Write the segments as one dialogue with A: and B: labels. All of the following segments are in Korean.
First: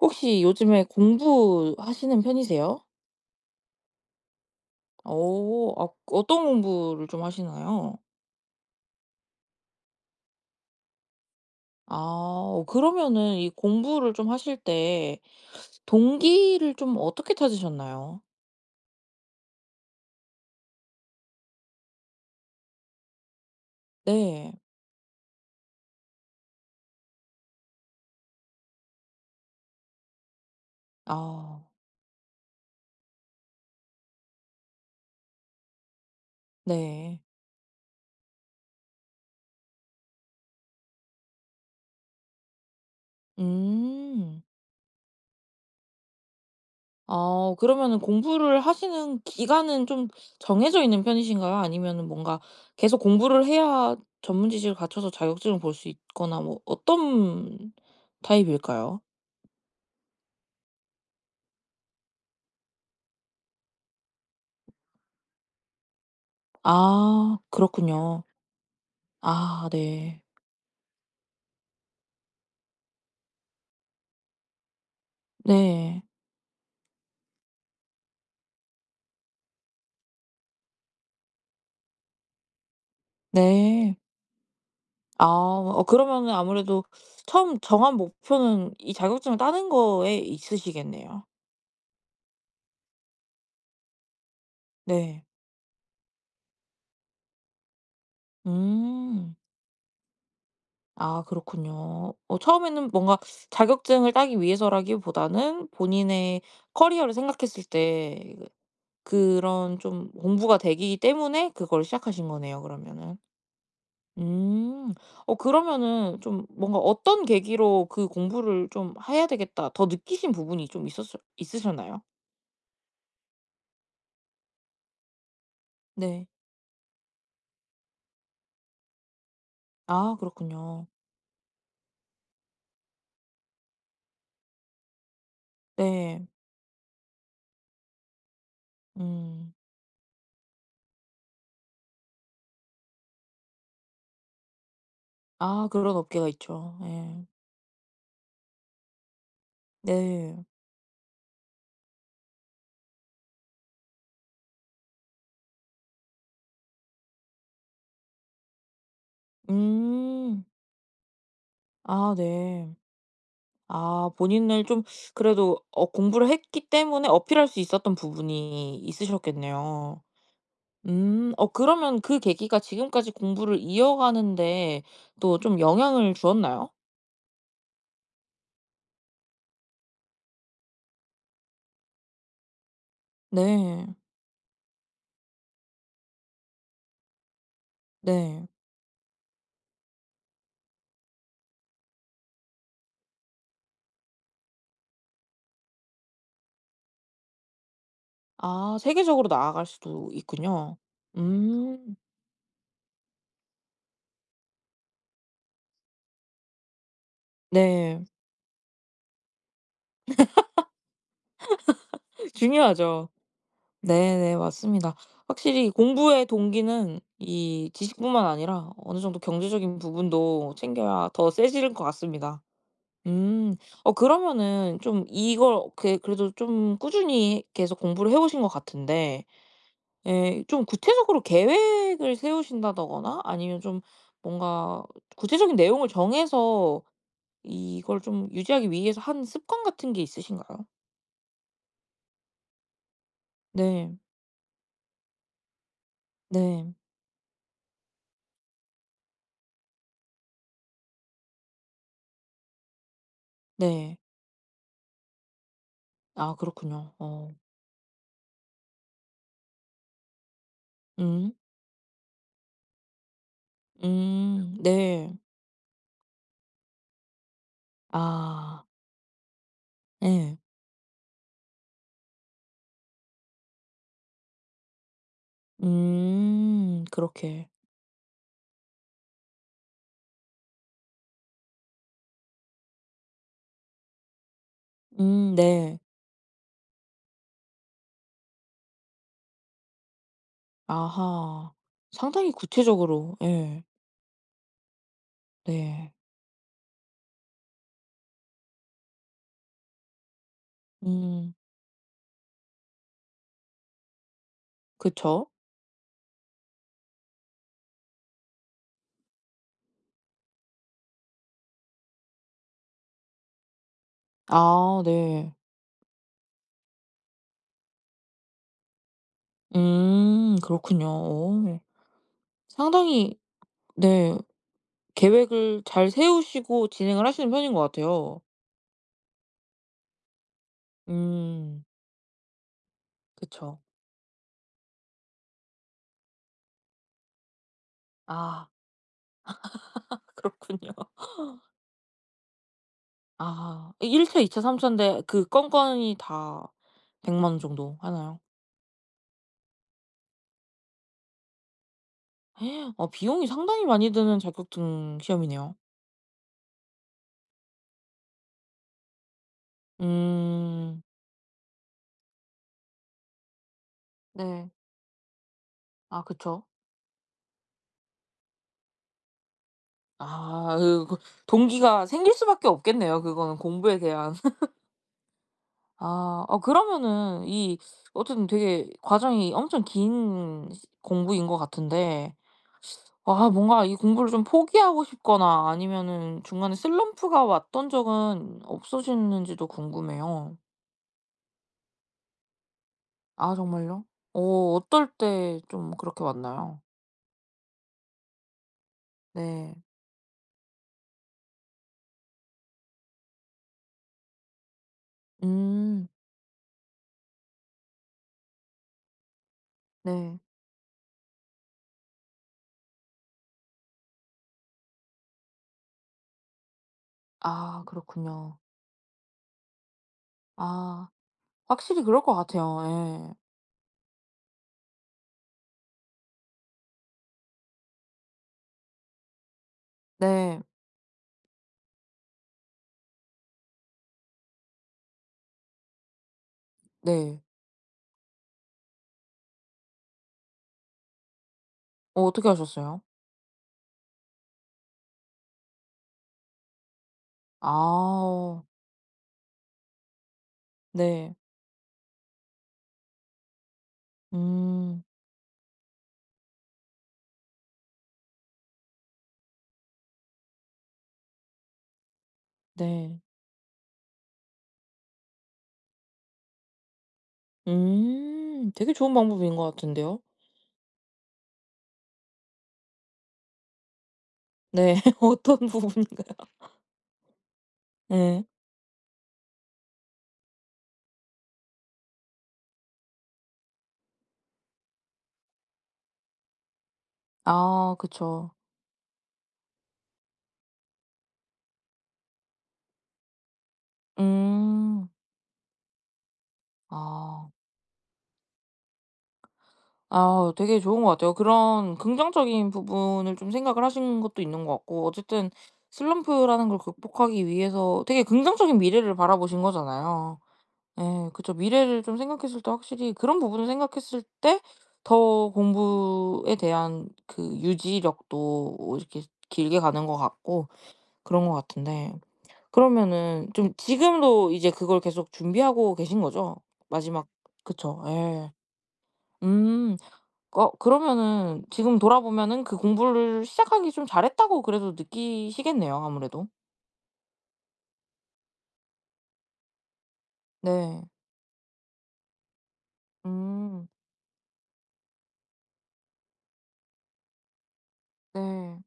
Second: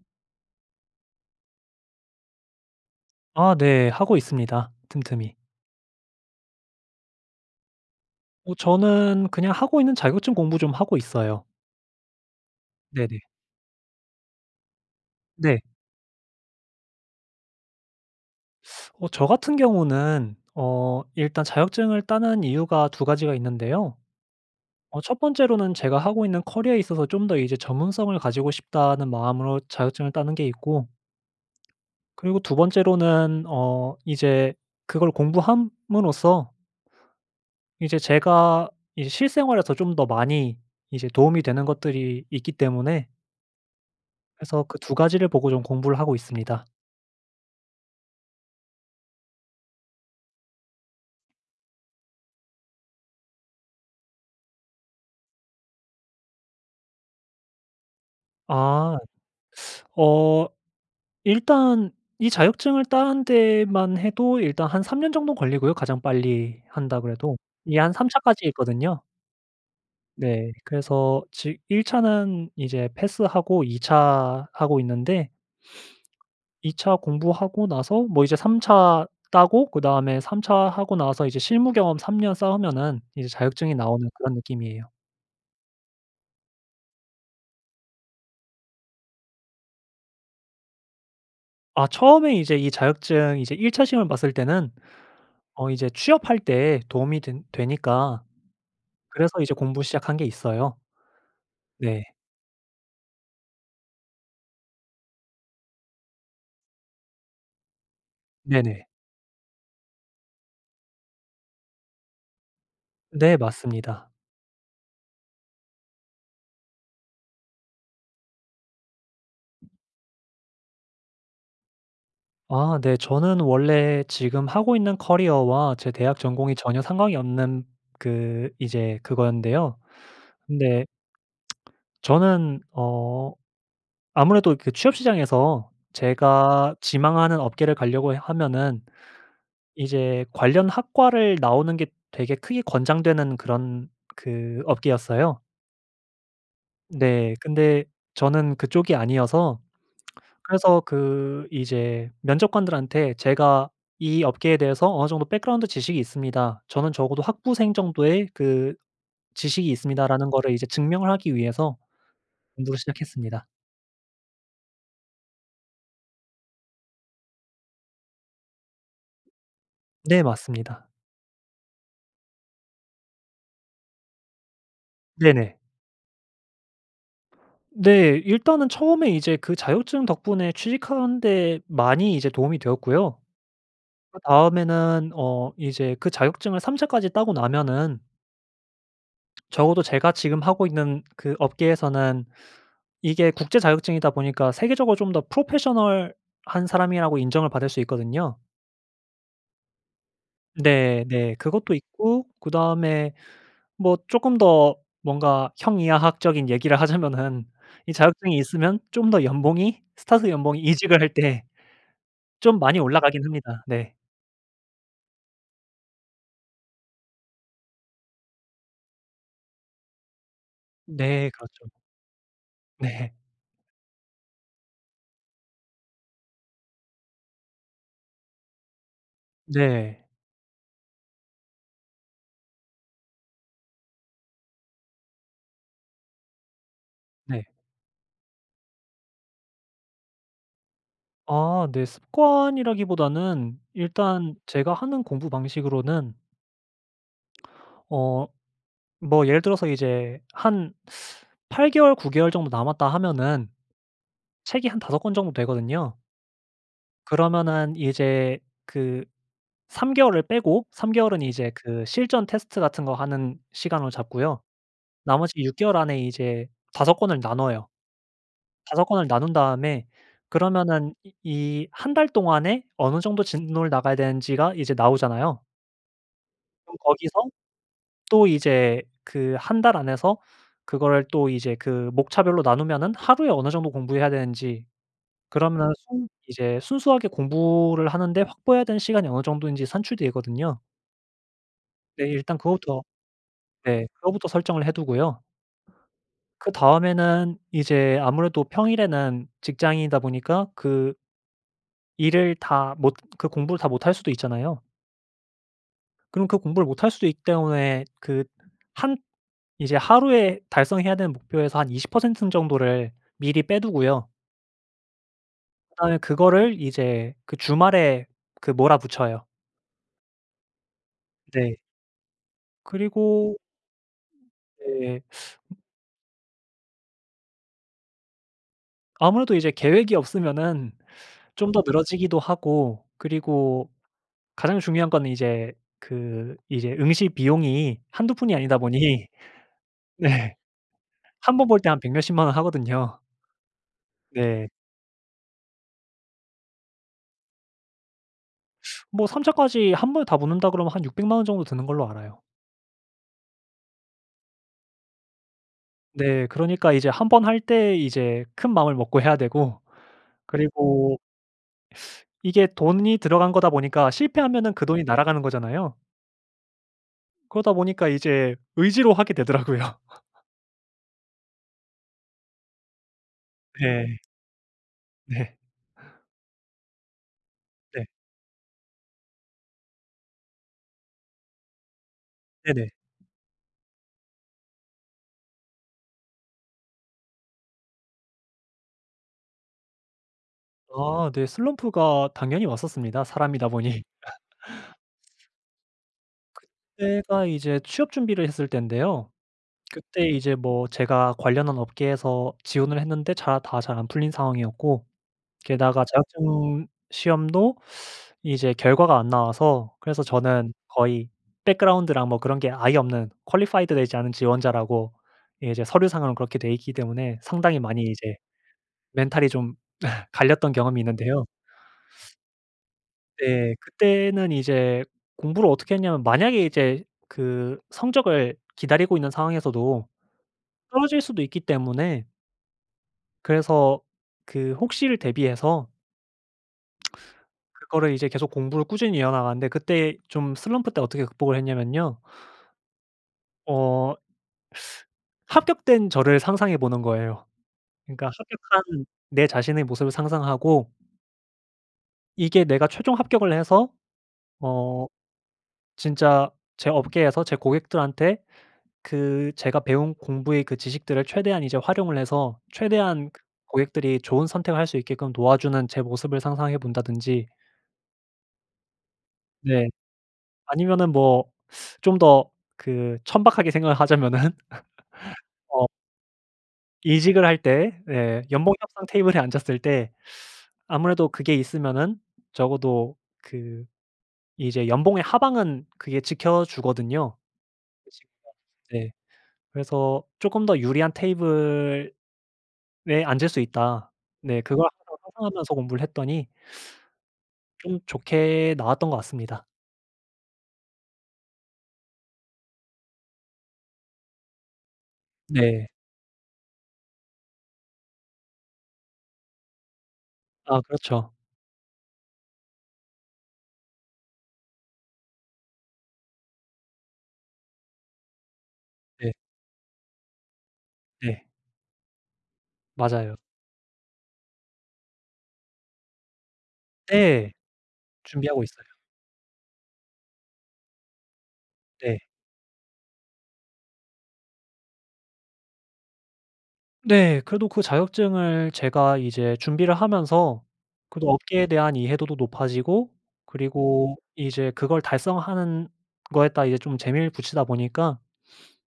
A: 혹시 요즘에 공부하시는 편이세요?
B: 아 네. 하고 있습니다 틈틈이.
A: 어. 아 어떤 공부를 좀 하시나요?
B: 어 저는 그냥 하고 있는 자격증 공부 좀 하고 있어요.
A: 아. 어
B: 네네.
A: 그러면은 이 공부를 좀 하실 때
B: 네.
A: 동기를 좀 어떻게 찾으셨나요?
B: 어 저 같은 경우는 어 일단 자격증을 따는 이유가 2 가지가 있는데요.
A: 네.
B: 어 1 번째로는 제가 하고 있는 커리어에 있어서 '좀 더 이제 전문성을 가지고 싶다.'는 마음으로 자격증을 따는 게 있고.
A: 아.
B: 그리고 2 번째로는 어 이제 그걸 공부함으로써
A: 네.
B: 이제 제가 이제 실생활에서 좀 더 많이 이제 도움이 되는 것들이 있기 때문에
A: 음.
B: 그래서 그 2 가지를 보고 좀 공부를 하고 있습니다.
A: 아. 그러면은 공부를 하시는 기간은 좀 정해져 있는 편이신가요? 아니면은 뭔가 계속 공부를 해야 전문지식을 갖춰서 자격증을 볼 수 있거나 뭐 어떤
B: 아.
A: 타입일까요?
B: 어 일단 이 자격증을 따는 데만 해도 일단 한 3 년 정도 걸리고요 가장 빨리 한다 그래도.
A: 아.
B: 이게 한 3
A: 그렇군요.
B: 차까지 있거든요.
A: 아 네.
B: 네. 그래서 지 1 차는 이제 패스하고 2 차 하고 있는데
A: 네.
B: 2 차 공부하고 나서 뭐 이제 3 차 따고 그다음에 3 차 하고 나서 이제 실무 경험 3 년 쌓으면은 이제 자격증이
A: 네.
B: 나오는 그런 느낌이에요.
A: 아. 어 그러면은 아무래도 처음 정한 목표는 이 자격증을 따는 거에 있으시겠네요.
B: 아 처음에 이제 이 자격증 이제 1 차 시험을 봤을 때는
A: 네.
B: 어 이제 취업할 때에 도움이 된 되니까 그래서
A: 음.
B: 이제 공부 시작한 게 있어요.
A: 아
B: 네.
A: 그렇군요. 어 처음에는 뭔가 자격증을 따기 위해서라기보다는 본인의 커리어를 생각했을 때
B: 네네.
A: 그 그런 좀 공부가 되기 때문에 그거를 시작하신 거네요 그러면은.
B: 네 맞습니다.
A: 음. 어 그러면은 좀 뭔가 어떤 계기로 '그 공부를 좀 해야 되겠다.' 더 느끼신 부분이 좀 있었을 있으셨나요?
B: 아 네 저는 원래 지금 하고 있는 커리어와 제 대학
A: 네.
B: 전공이 전혀 상관이 없는 그 이제 그거였는데요.
A: 아
B: 근데
A: 그렇군요.
B: 저는 어 아무래도 그 취업 시장에서
A: 네.
B: 제가 지망하는 업계를 가려고 하면은
A: 음.
B: 이제 관련 학과를 나오는 게 되게 크게 권장되는 그런 그 업계였어요.
A: 아 그런 업계가 있죠. 예.
B: 네 근데 저는 그쪽이 아니어서
A: 네.
B: 그래서 그 이제 면접관들한테 "제가 이 업계에 대해서 어느 정도 백그라운드 지식이 있습니다. 저는 적어도 학부생 정도의 그 지식이 있습니다."라는
A: 음.
B: 거를 이제 증명을 하기 위해서
A: 아 네.
B: 공부를 시작했습니다.
A: 아 본인을 좀 그래도 어 공부를 했기 때문에 어필할 수 있었던 부분이 있으셨겠네요.
B: 네 맞습니다.
A: 음. 어 그러면 그 계기가 지금까지 공부를 이어가는 데 또
B: 네네.
A: 좀 영향을 주었나요?
B: 네. 일단은 처음에 이제 그 자격증 덕분에 취직하는 데 많이 이제 도움이 되었고요.
A: 네.
B: 그다음에는 어 이제 그 자격증을 3 차까지 따고 나면은
A: 네.
B: 적어도 제가 지금 하고 있는 그 업계에서는 이게 국제 자격증이다 보니까 세계적으로 좀 더 프로페셔널한 사람이라고 인정을 받을 수 있거든요.
A: 아 세계적으로 나아갈 수도 있군요.
B: 네. 네. 그것도
A: 음.
B: 있고 그다음에 뭐 쪼끔 더 뭔가 형이하학적인 얘기를 하자면은 이
A: 네.
B: 자격증이 있으면 좀 더 연봉이 스타트 연봉이 이직을 할 때 좀 많이
A: 중요하죠.
B: 올라가긴 합니다. 네.
A: 네네 맞습니다. 확실히 공부의 동기는 이 지식뿐만 아니라 어느 정도 경제적인 부분도 챙겨야
B: 네.
A: 더
B: 그렇죠.
A: 세지는 것 같습니다.
B: 네.
A: 음. 어 그러면은 좀 이걸 어떻게 그래도 좀 꾸준히 계속 공부를 해오신 것 같은데
B: 네.
A: 예 좀 구체적으로 계획을 세우신다더거나 아니면 좀 뭔가 구체적인 내용을 정해서
B: 네.
A: 이걸 좀 유지하기 위해서 하는 습관 같은 게 있으신가요?
B: 아 네 습관이라기보다는
A: 네.
B: 일단 제가 하는 공부 방식으로는
A: 네.
B: 어 뭐 예를 들어서 이제 한 8 개월 9 개월 정도 남았다 하면은
A: 네.
B: 책이 한 5 권 정도 되거든요.
A: 아 그렇군요. 어.
B: 그러면은 이제 그 3 개월을 빼고 3 개월은
A: 음.
B: 이제 그 실전 테스트 같은 거 하는 시간으로 잡고요.
A: 음 네.
B: 나머지 6 개월 안에 이제 5 권을 나눠요.
A: 아.
B: 5 권을 나눈 다음에
A: 예.
B: 그러면은 이 이 1 달 동안에 어느 정도 진도를 나가야 되는지가 이제 나오잖아요. 그럼
A: 음
B: 거기서
A: 그렇게.
B: 또 이제 그 1 달 안에서 그거를 또 이제 그 목차별로 나누면은 하루에 어느 정도 공부해야 되는지
A: 음
B: 그러면
A: 네.
B: 순 이제 순수하게 공부를 하는데 확보해야 되는 시간이 어느 정도인지 산출되거든요.
A: 아하.
B: 네.
A: 상당히
B: 일단 그거부터
A: 구체적으로 예.
B: 네 그거부터 설정을 해두고요.
A: 네.
B: 그다음에는 이제 아무래도 평일에는 직장인이다 보니까 그
A: 음.
B: 일을 다 못 그 공부를 다 못 할 수도 있잖아요.
A: 그쵸.
B: 그럼 그 공부를 못할 수도 있기 때문에 그 한 이제 하루에 달성해야 되는 목표에서 한 20% 정도를 미리 빼 두고요.
A: 아 네.
B: 그다음에 그거를 이제 그 주말에 그 몰아붙여요.
A: 음 그렇군요.
B: 네.
A: 어. 상당히
B: 그리고
A: 네
B: 네.
A: 계획을 잘 세우시고 진행을 하시는 편인 것 같아요.
B: 아무래도 이제 계획이 없으면은 좀 더
A: 음.
B: 늘어지기도 하고
A: 그쵸.
B: 그리고 가장 중요한 거는 이제 그 이제 응시 비용이 한두 푼이
A: 아.
B: 아니다 보니 네
A: 그렇군요.
B: 1 번 볼 때 한 백 몇십만 원 하거든요.
A: 아 1 차 2 차
B: 네.
A: 3 찬데 그 건건이 다 1,000,000 원 정도 하나요?
B: 뭐 3 차까지 1 번에 다 붙는다 그러면 한 6,000,000 원 정도 드는 걸로 알아요.
A: 어 비용이 상당히 많이 드는 자격증 시험이네요.
B: 네 그러니까 이제 1 번 할 때 이제 큰 마음을 먹고 해야 되고
A: 음.
B: 그리고 이게 돈이 들어간 거다 보니까
A: 네.
B: 실패하면은 그 돈이 날아가는 거잖아요.
A: 아 그쵸.
B: 그러다 보니까 이제 의지로 하게 되더라고요.
A: 아 으 그 동기가 생길 수 밖에 없겠네요 그거는 공부에
B: 네.
A: 대한.
B: 네.
A: 아 어 그러면은 이
B: 네.
A: 어쨌든 되게 과정이 엄청 긴 공부인 거 같은데
B: 네네.
A: 아 뭔가 이 공부를 좀 포기하고 싶거나 아니면은 중간에 슬럼프가 왔던 적은 없으셨는지도 궁금해요.
B: 아 네. 슬럼프가 당연히 왔었습니다
A: 아
B: 사람이다 보니.
A: 정말요? 어 어떨 때 좀 그렇게 왔나요?
B: 그때가 이제 취업 준비를 했을 땐데요.
A: 네.
B: 그때 이제 뭐 제가 관련한 업계에서 지원을 했는데 자 다 잘 안 풀린 상황이었고 게다가
A: 음.
B: 자격증 시험도 이제 결과가 안 나와서 그래서
A: 네.
B: 저는 거의 background랑 뭐 그런 게 아예 없는 qualified 되지 않은 지원자라고 예 이제 서류 상으로 그렇게 돼 있기 때문에 상당히
A: 아
B: 많이 이제
A: 그렇군요.
B: 멘탈이 좀 갈렸던 경험이
A: 아.
B: 있는데요.
A: 확실히 그럴 것 같아요. 예.
B: 네 그때는 이제 공부를 어떻게 했냐면 만약에 이제 그 성적을 기다리고 있는 상황에서도
A: 네.
B: 떨어질 수도 있기 때문에 그래서 그 혹시를 대비해서
A: 네.
B: 그거를 이제 계속 공부를 꾸준히 이어나갔는데 그때 좀 슬럼프 때 어떻게 극복을 했냐면요.
A: 어 어떻게 하셨어요?
B: 어 합격된 저를 상상해 보는 거예요. 그러니까
A: 아.
B: 합격한 내 자신의 모습을 상상하고
A: 네.
B: 이게 내가 최종 합격을 해서
A: 음.
B: 어 진짜 제 업계에서 제 고객들한테 그 제가 배운 공부의 그 지식들을 최대한 이제 활용을 해서
A: 네.
B: 최대한 고객들이 좋은 선택을 할 수 있게끔 도와주는 제 모습을 상상해 본다든지
A: 음 되게 좋은 방법인 거
B: 네.
A: 같은데요.
B: 아니면은 뭐 좀 더 그 천박하게 생각을 하자면은
A: 네. 어떤
B: 어
A: 부분인가요?
B: 이직을 할 때 네.
A: 네.
B: 연봉 협상 테이블에 앉았을 때 아무래도 그게 있으면은 적어도 그 이제 연봉의 하방은 그게 지켜주거든요.
A: 아
B: 그런 식으로
A: 그쵸.
B: 하면서 네. 그래서 '조금 더 유리한 테이블에 앉을 수 있다.' 네. 그걸
A: 음.
B: 항상 상상하면서 공부를 했더니
A: 아.
B: 좀 좋게 나왔던 거 같습니다.
A: 아 되게 좋은 것 같아요. 그런 긍정적인 부분을 좀 생각을 하신 것도 있는 거 같고 어쨌든
B: 네.
A: 슬럼프라는 걸 극복하기 위해서 되게 긍정적인 미래를 바라보신 거잖아요.
B: 아
A: 예.
B: 그렇죠.
A: 그쵸. 미래를 좀 생각했을 때 확실히 그런 부분을 생각했을 때 더 공부에 대한 그 유지력도 이렇게
B: 네.
A: 길게 가는 거 같고
B: 네.
A: 그런 거 같은데
B: 맞아요.
A: 그러면은 좀 지금도 이제 그걸 계속 준비하고 계신 거죠? 마지막
B: 네.
A: 그쵸. 예.
B: 준비하고 있어요.
A: 음 꺼 그러면은 지금
B: 네.
A: 돌아보면은 그 '공부를 시작하기 좀 잘했다.'고 그래도 느끼시겠네요 아무래도.
B: 네 그래도 그 자격증을 제가 이제 준비를 하면서
A: 네.
B: 그래도 업계에 대한 이해도도 높아지고
A: 음.
B: 그리고 이제 그걸 달성하는 거에다 이제 좀 재미를 붙이다 보니까
A: 네.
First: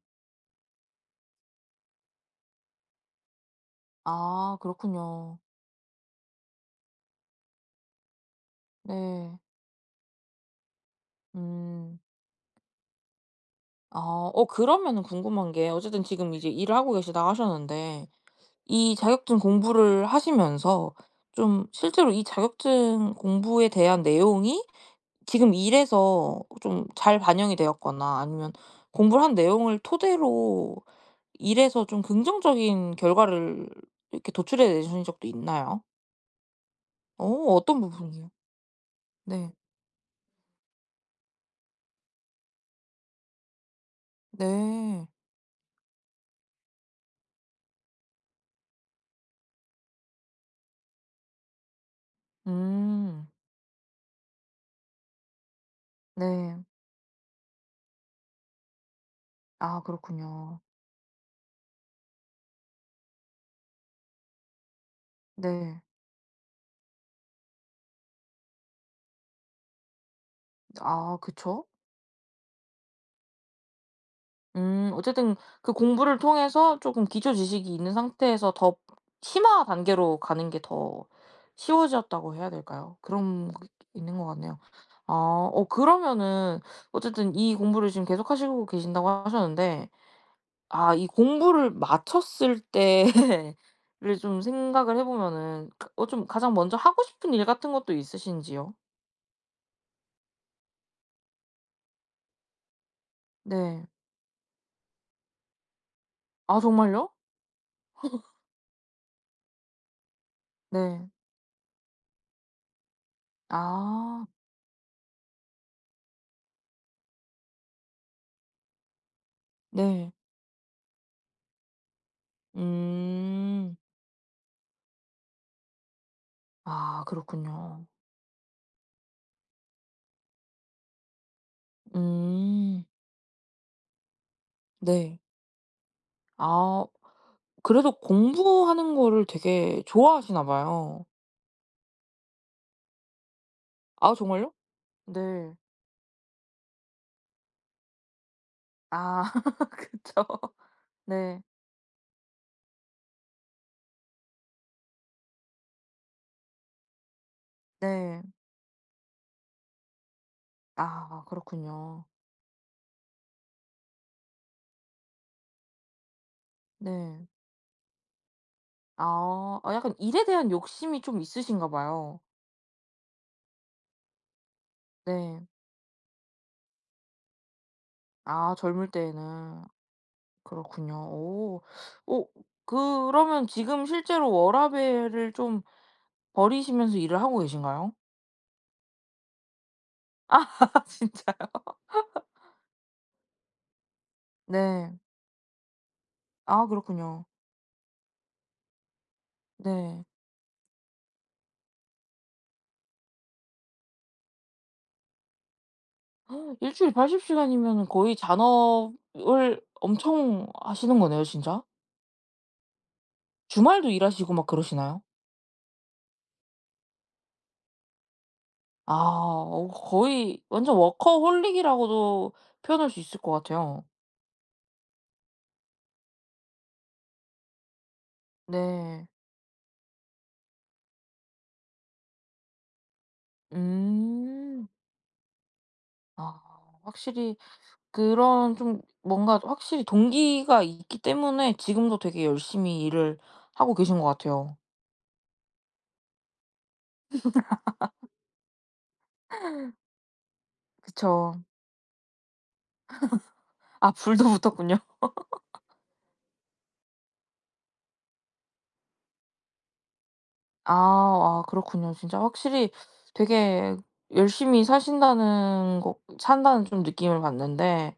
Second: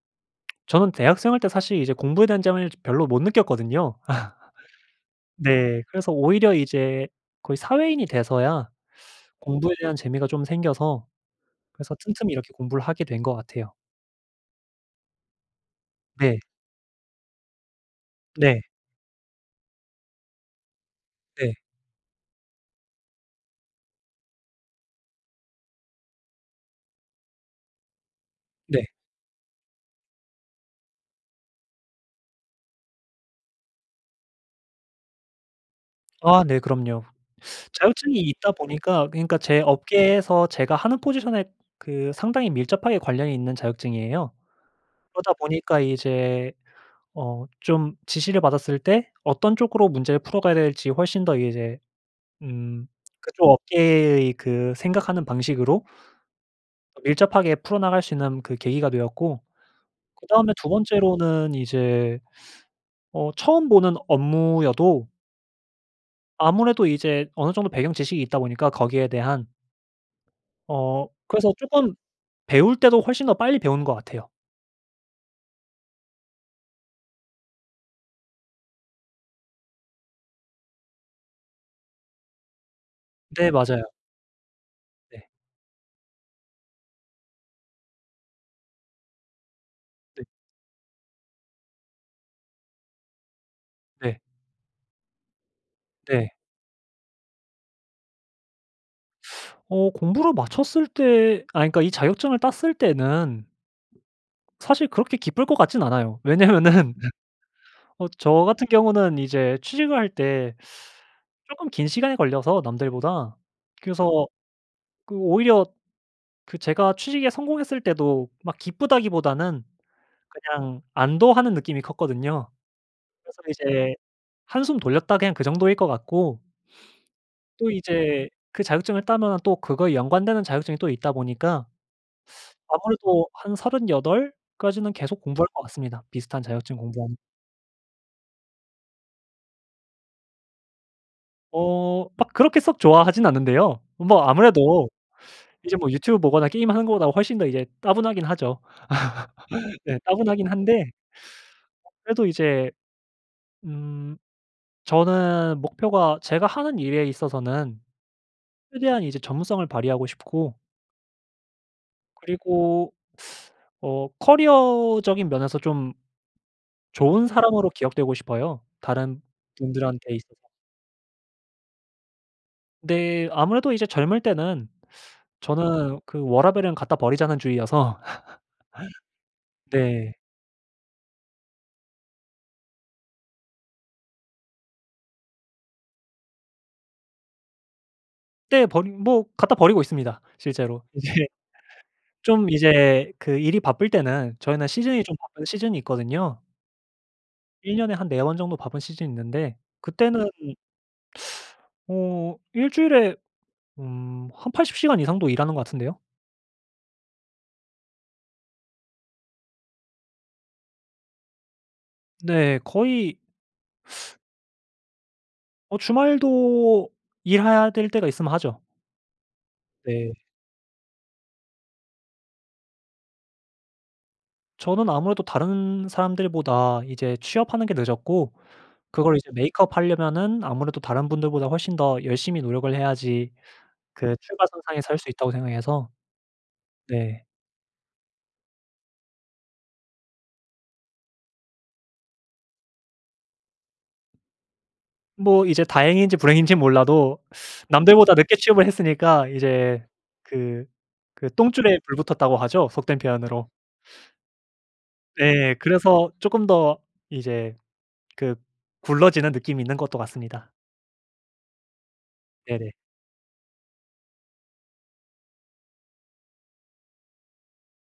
B: 저는 대학 생활 때 사실 이제 공부에 대한 점을 별로 못 느꼈거든요.
A: 아 그렇군요.
B: 네. 그래서 오히려 이제 거의 사회인이 돼서야
A: 네.
B: 공부에 대한 재미가 좀 생겨서 그래서
A: 음.
B: 틈틈히 이렇게 공부를 하게 된 것 같아요.
A: 아 어 그러면은 궁금한 게 어쨌든 지금
B: 네.
A: 이제 일을 하고 계시다고 하셨는데
B: 네.
A: 이 자격증 공부를 하시면서
B: 네.
A: 좀 실제로 이 자격증 공부에 대한 내용이 지금 일에서 좀 잘 반영이 되었거나 아니면
B: 네.
A: 공부를 한 내용을 토대로 일에서 좀 긍정적인 결과를 이렇게 도출해 내신 적도 있나요?
B: 아 네 그럼요.
A: 어 어떤
B: 자격증이
A: 부분이요?
B: 있다 보니까 그러니까
A: 네.
B: 제 업계에서 제가 하는 포지션에 그 상당히 밀접하게 관련이 있는 자격증이에요.
A: 네.
B: 그러다 보니까 이제 어 좀 지시를 받았을 때 어떤 쪽으로 문제를 풀어가야 될지 훨씬 더 이제 음
A: 음.
B: 그쪽 업계의 그 생각하는 방식으로
A: 네.
B: 밀접하게 풀어나갈 수 있는 그 계기가 되었고
A: 아
B: 그 다음에
A: 그렇군요.
B: 2 번째로는 이제 어 처음 보는 업무여도
A: 네.
B: 아무래도 이제 어느 정도 배경 지식이 있다 보니까 거기에 대한. 어
A: 아
B: 그래서
A: 그쵸.
B: 쪼끔 배울 때도 훨씬 더 빨리 배우는 것 같아요.
A: 음 어쨌든 그 공부를 통해서 조금 기초 지식이 있는 상태에서 더 심화 단계로 가는 게 더 쉬워졌다고 해야 될까요? 그런
B: 네
A: 게
B: 맞아요.
A: 있는 것 같네요. 아
B: 네.
A: 어 그러면은 어쨌든 이 공부를 지금 계속 하시고 계신다고 하셨는데
B: 네.
A: 아 이 공부를 마쳤을 때를
B: 네.
A: 좀 생각을 해보면은 그 어 좀
B: 네.
A: 가장 먼저 하고 싶은 일 같은 것도 있으신지요?
B: 어 공부를 마쳤을 때 아니 그러니까 이 자격증을 땄을 때는
A: 네.
B: 사실 그렇게 기쁠 것 같진 않아요.
A: 아
B: 왜냐면은
A: 정말요?
B: 어 저 같은 경우는 이제 취직을 할 때
A: 네.
B: 쪼끔 긴 시간이 걸려서 남들보다 그래서
A: 아.
B: 그 오히려 그 제가 취직에 성공했을 때도 막 기쁘다기보다는
A: 네.
B: 그냥 안도하는 느낌이 컸거든요. 그래서
A: 음.
B: 이제 '한숨 돌렸다.' 그냥 그 정도일 것 같고
A: 아
B: 또
A: 그렇군요.
B: 이제 그 자격증을 따면은 또 그거에 연관되는 자격증이 또 있다 보니까
A: 음.
B: 아무래도 한 38 까지는
A: 네.
B: 계속 공부할 것 같습니다 비슷한 자격증
A: 아.
B: 공부하면
A: 그래도 공부하는 거를 되게 좋아하시나 봐요.
B: 어 막 그렇게 썩 좋아하진 않는데요.
A: 아
B: 뭐
A: 정말요?
B: 아무래도
A: 네.
B: 이제 뭐 유튜브 보거나 게임하는 것보다 훨씬 더 이제 따분하긴 하죠.
A: 아
B: 네
A: 그쵸.
B: 따분하긴 한데
A: 네.
B: 어 그래도 이제 음 저는 목표가 제가 하는 일에 있어서는
A: 네.
B: 최대한 이제 전문성을 발휘하고 싶고
A: 아 그렇군요.
B: 그리고 어 커리어적인 면에서 좀
A: 네.
B: 좋은 사람으로 기억되고 싶어요 다른
A: 아 어 약간
B: 분들한테
A: 일에
B: 있어서
A: 대한 욕심이 좀 있으신가 봐요.
B: 네 아무래도 이제 젊을 때는
A: 네.
B: 저는 그 '워라밸은 갖다 버리자.'는 주의여서
A: 아 젊을 때에는.
B: 네.
A: 그렇군요. 오. 오 그러면 지금 실제로 워라밸을 좀 버리시면서 일을 하고 계신가요?
B: 떼 버리 뭐 갖다 버리고 있습니다
A: 아
B: 실제로. 이제
A: 진짜요?
B: 좀 이제 그 일이 바쁠 때는 저희는
A: 네.
B: 시즌이 좀 바쁜 시즌이 있거든요.
A: 아 그렇군요.
B: 1 년에 한 4 번 정도 바쁜 시즌이 있는데
A: 네.
B: 그때는 어 1 주일에 음 한 80 시간 이상도 일하는 것 같은데요.
A: 1 주일 80 시간이면은 거의 잔업을 엄청 하시는 거네요 진짜.
B: 네 거의
A: 주말도 일하시고 막 그러시나요?
B: 어 주말도 일해야 될 때가 있으면 하죠.
A: 아 어
B: 네.
A: 거의 완전 워커홀릭이라고도 표현할 수 있을 거 같아요.
B: 저는 아무래도 다른 사람들보다 이제 취업하는 게 늦었고
A: 네.
B: 그걸 이제 메이크업 하려면은 아무래도 '다른 분들보다 훨씬 더 열심히 노력을 해야지 그
A: 음.
B: 출발선상에 설 수 있다.'고 생각해서
A: 아
B: 네.
A: 확실히 그런 좀 뭔가 확실히 동기가 있기 때문에 지금도 되게 열심히 일을 하고 계신 거 같아요.
B: 뭐 이제 다행인지 불행인지 몰라도 남들보다 늦게 취업을 했으니까 이제 그 그
A: 그쵸.
B: "똥줄에 불 붙었다."고 하죠 속된 표현으로.
A: 아 불도 붙었군요.
B: 네. 그래서 조금 더 이제 그 굴러지는 느낌이 있는 것도 같습니다.
A: 아 아 그렇군요. 진짜
B: 네네.
A: 확실히 되게 열심히 사신다는 거 산다는 좀 느낌을 받는데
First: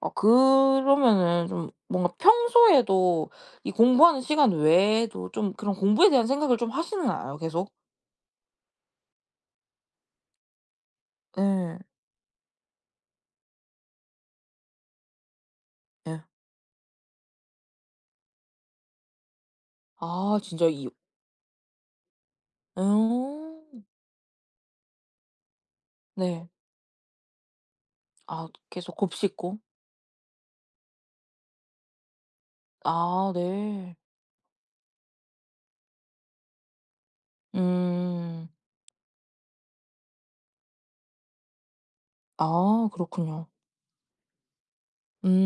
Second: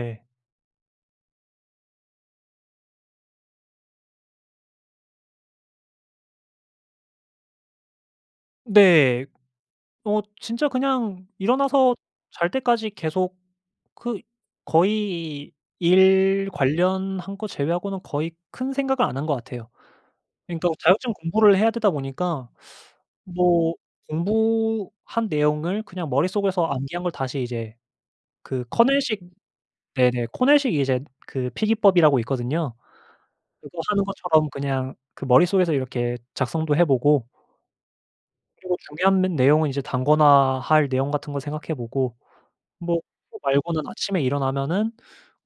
A: 어 그러면은 좀 뭔가 평소에도 이 공부하는 시간 외에도 좀 그런 공부에 대한 생각을 좀 하시나요? 계속?
B: 네. 어 진짜 그냥
A: 예.
B: 일어나서 잘 때까지 계속 그 거의
A: 예.
B: 일 관련한 거 제외하고는 거의 큰 생각을 안 한 것 같아요.
A: 아 진짜
B: 그러니까
A: 이 오
B: 자격증 공부를 해야 되다 보니까
A: 예. 오.
B: 뭐 공부한 내용을 그냥
A: 네.
B: 머릿속에서 암기한 걸 다시 이제
A: 아
B: 그
A: 계속
B: 커넬식
A: 곱씹고?
B: 네네 코넬식 이제 그 필기법이라고 있거든요.
A: 아
B: 그거
A: 네.
B: 하는 것처럼 그냥 그 머릿속에서 이렇게 작성도 해 보고
A: 음.
B: 그리고 중요한 메 내용은 이제 단권화할 내용 같은 거 생각해 보고
A: 아
B: 뭐 그거
A: 그렇군요.
B: 말고는 아침에 일어나면은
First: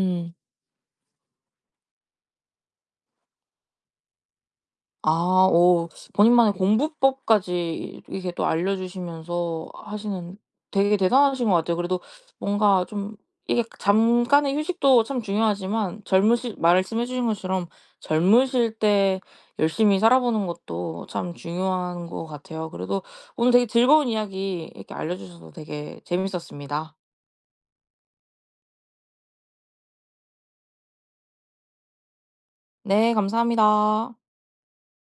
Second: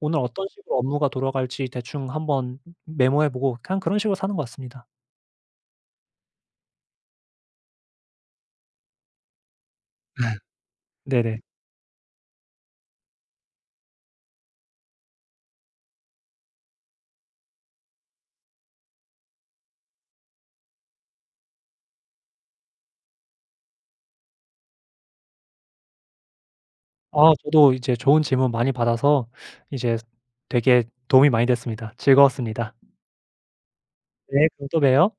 B: 오늘 어떤 식으로 업무가 돌아갈지 대충 한번 메모해 보고 그냥 그런 식으로 사는 것 같습니다.
A: 아 어 본인만의 공부법까지 이렇게 또 알려주시면서 하시는 되게
B: 네. 네.
A: 대단하신 거 같아요. 그래도 뭔가 좀 이게 잠깐의 휴식도 참 중요하지만 젊으실 말씀해 주신 것처럼 젊으실 때 열심히 살아 보는 것도 참 중요한 것 같아요. 그래도 오늘 되게 즐거운 이야기 이렇게 알려주셔서 되게 재미있었습니다.
B: 아 저도 이제 좋은 질문 많이 받아서 이제 되게 도움이 많이 됐습니다. 즐거웠습니다.
A: 네 감사합니다.
B: 네. 그럼 또 봬요.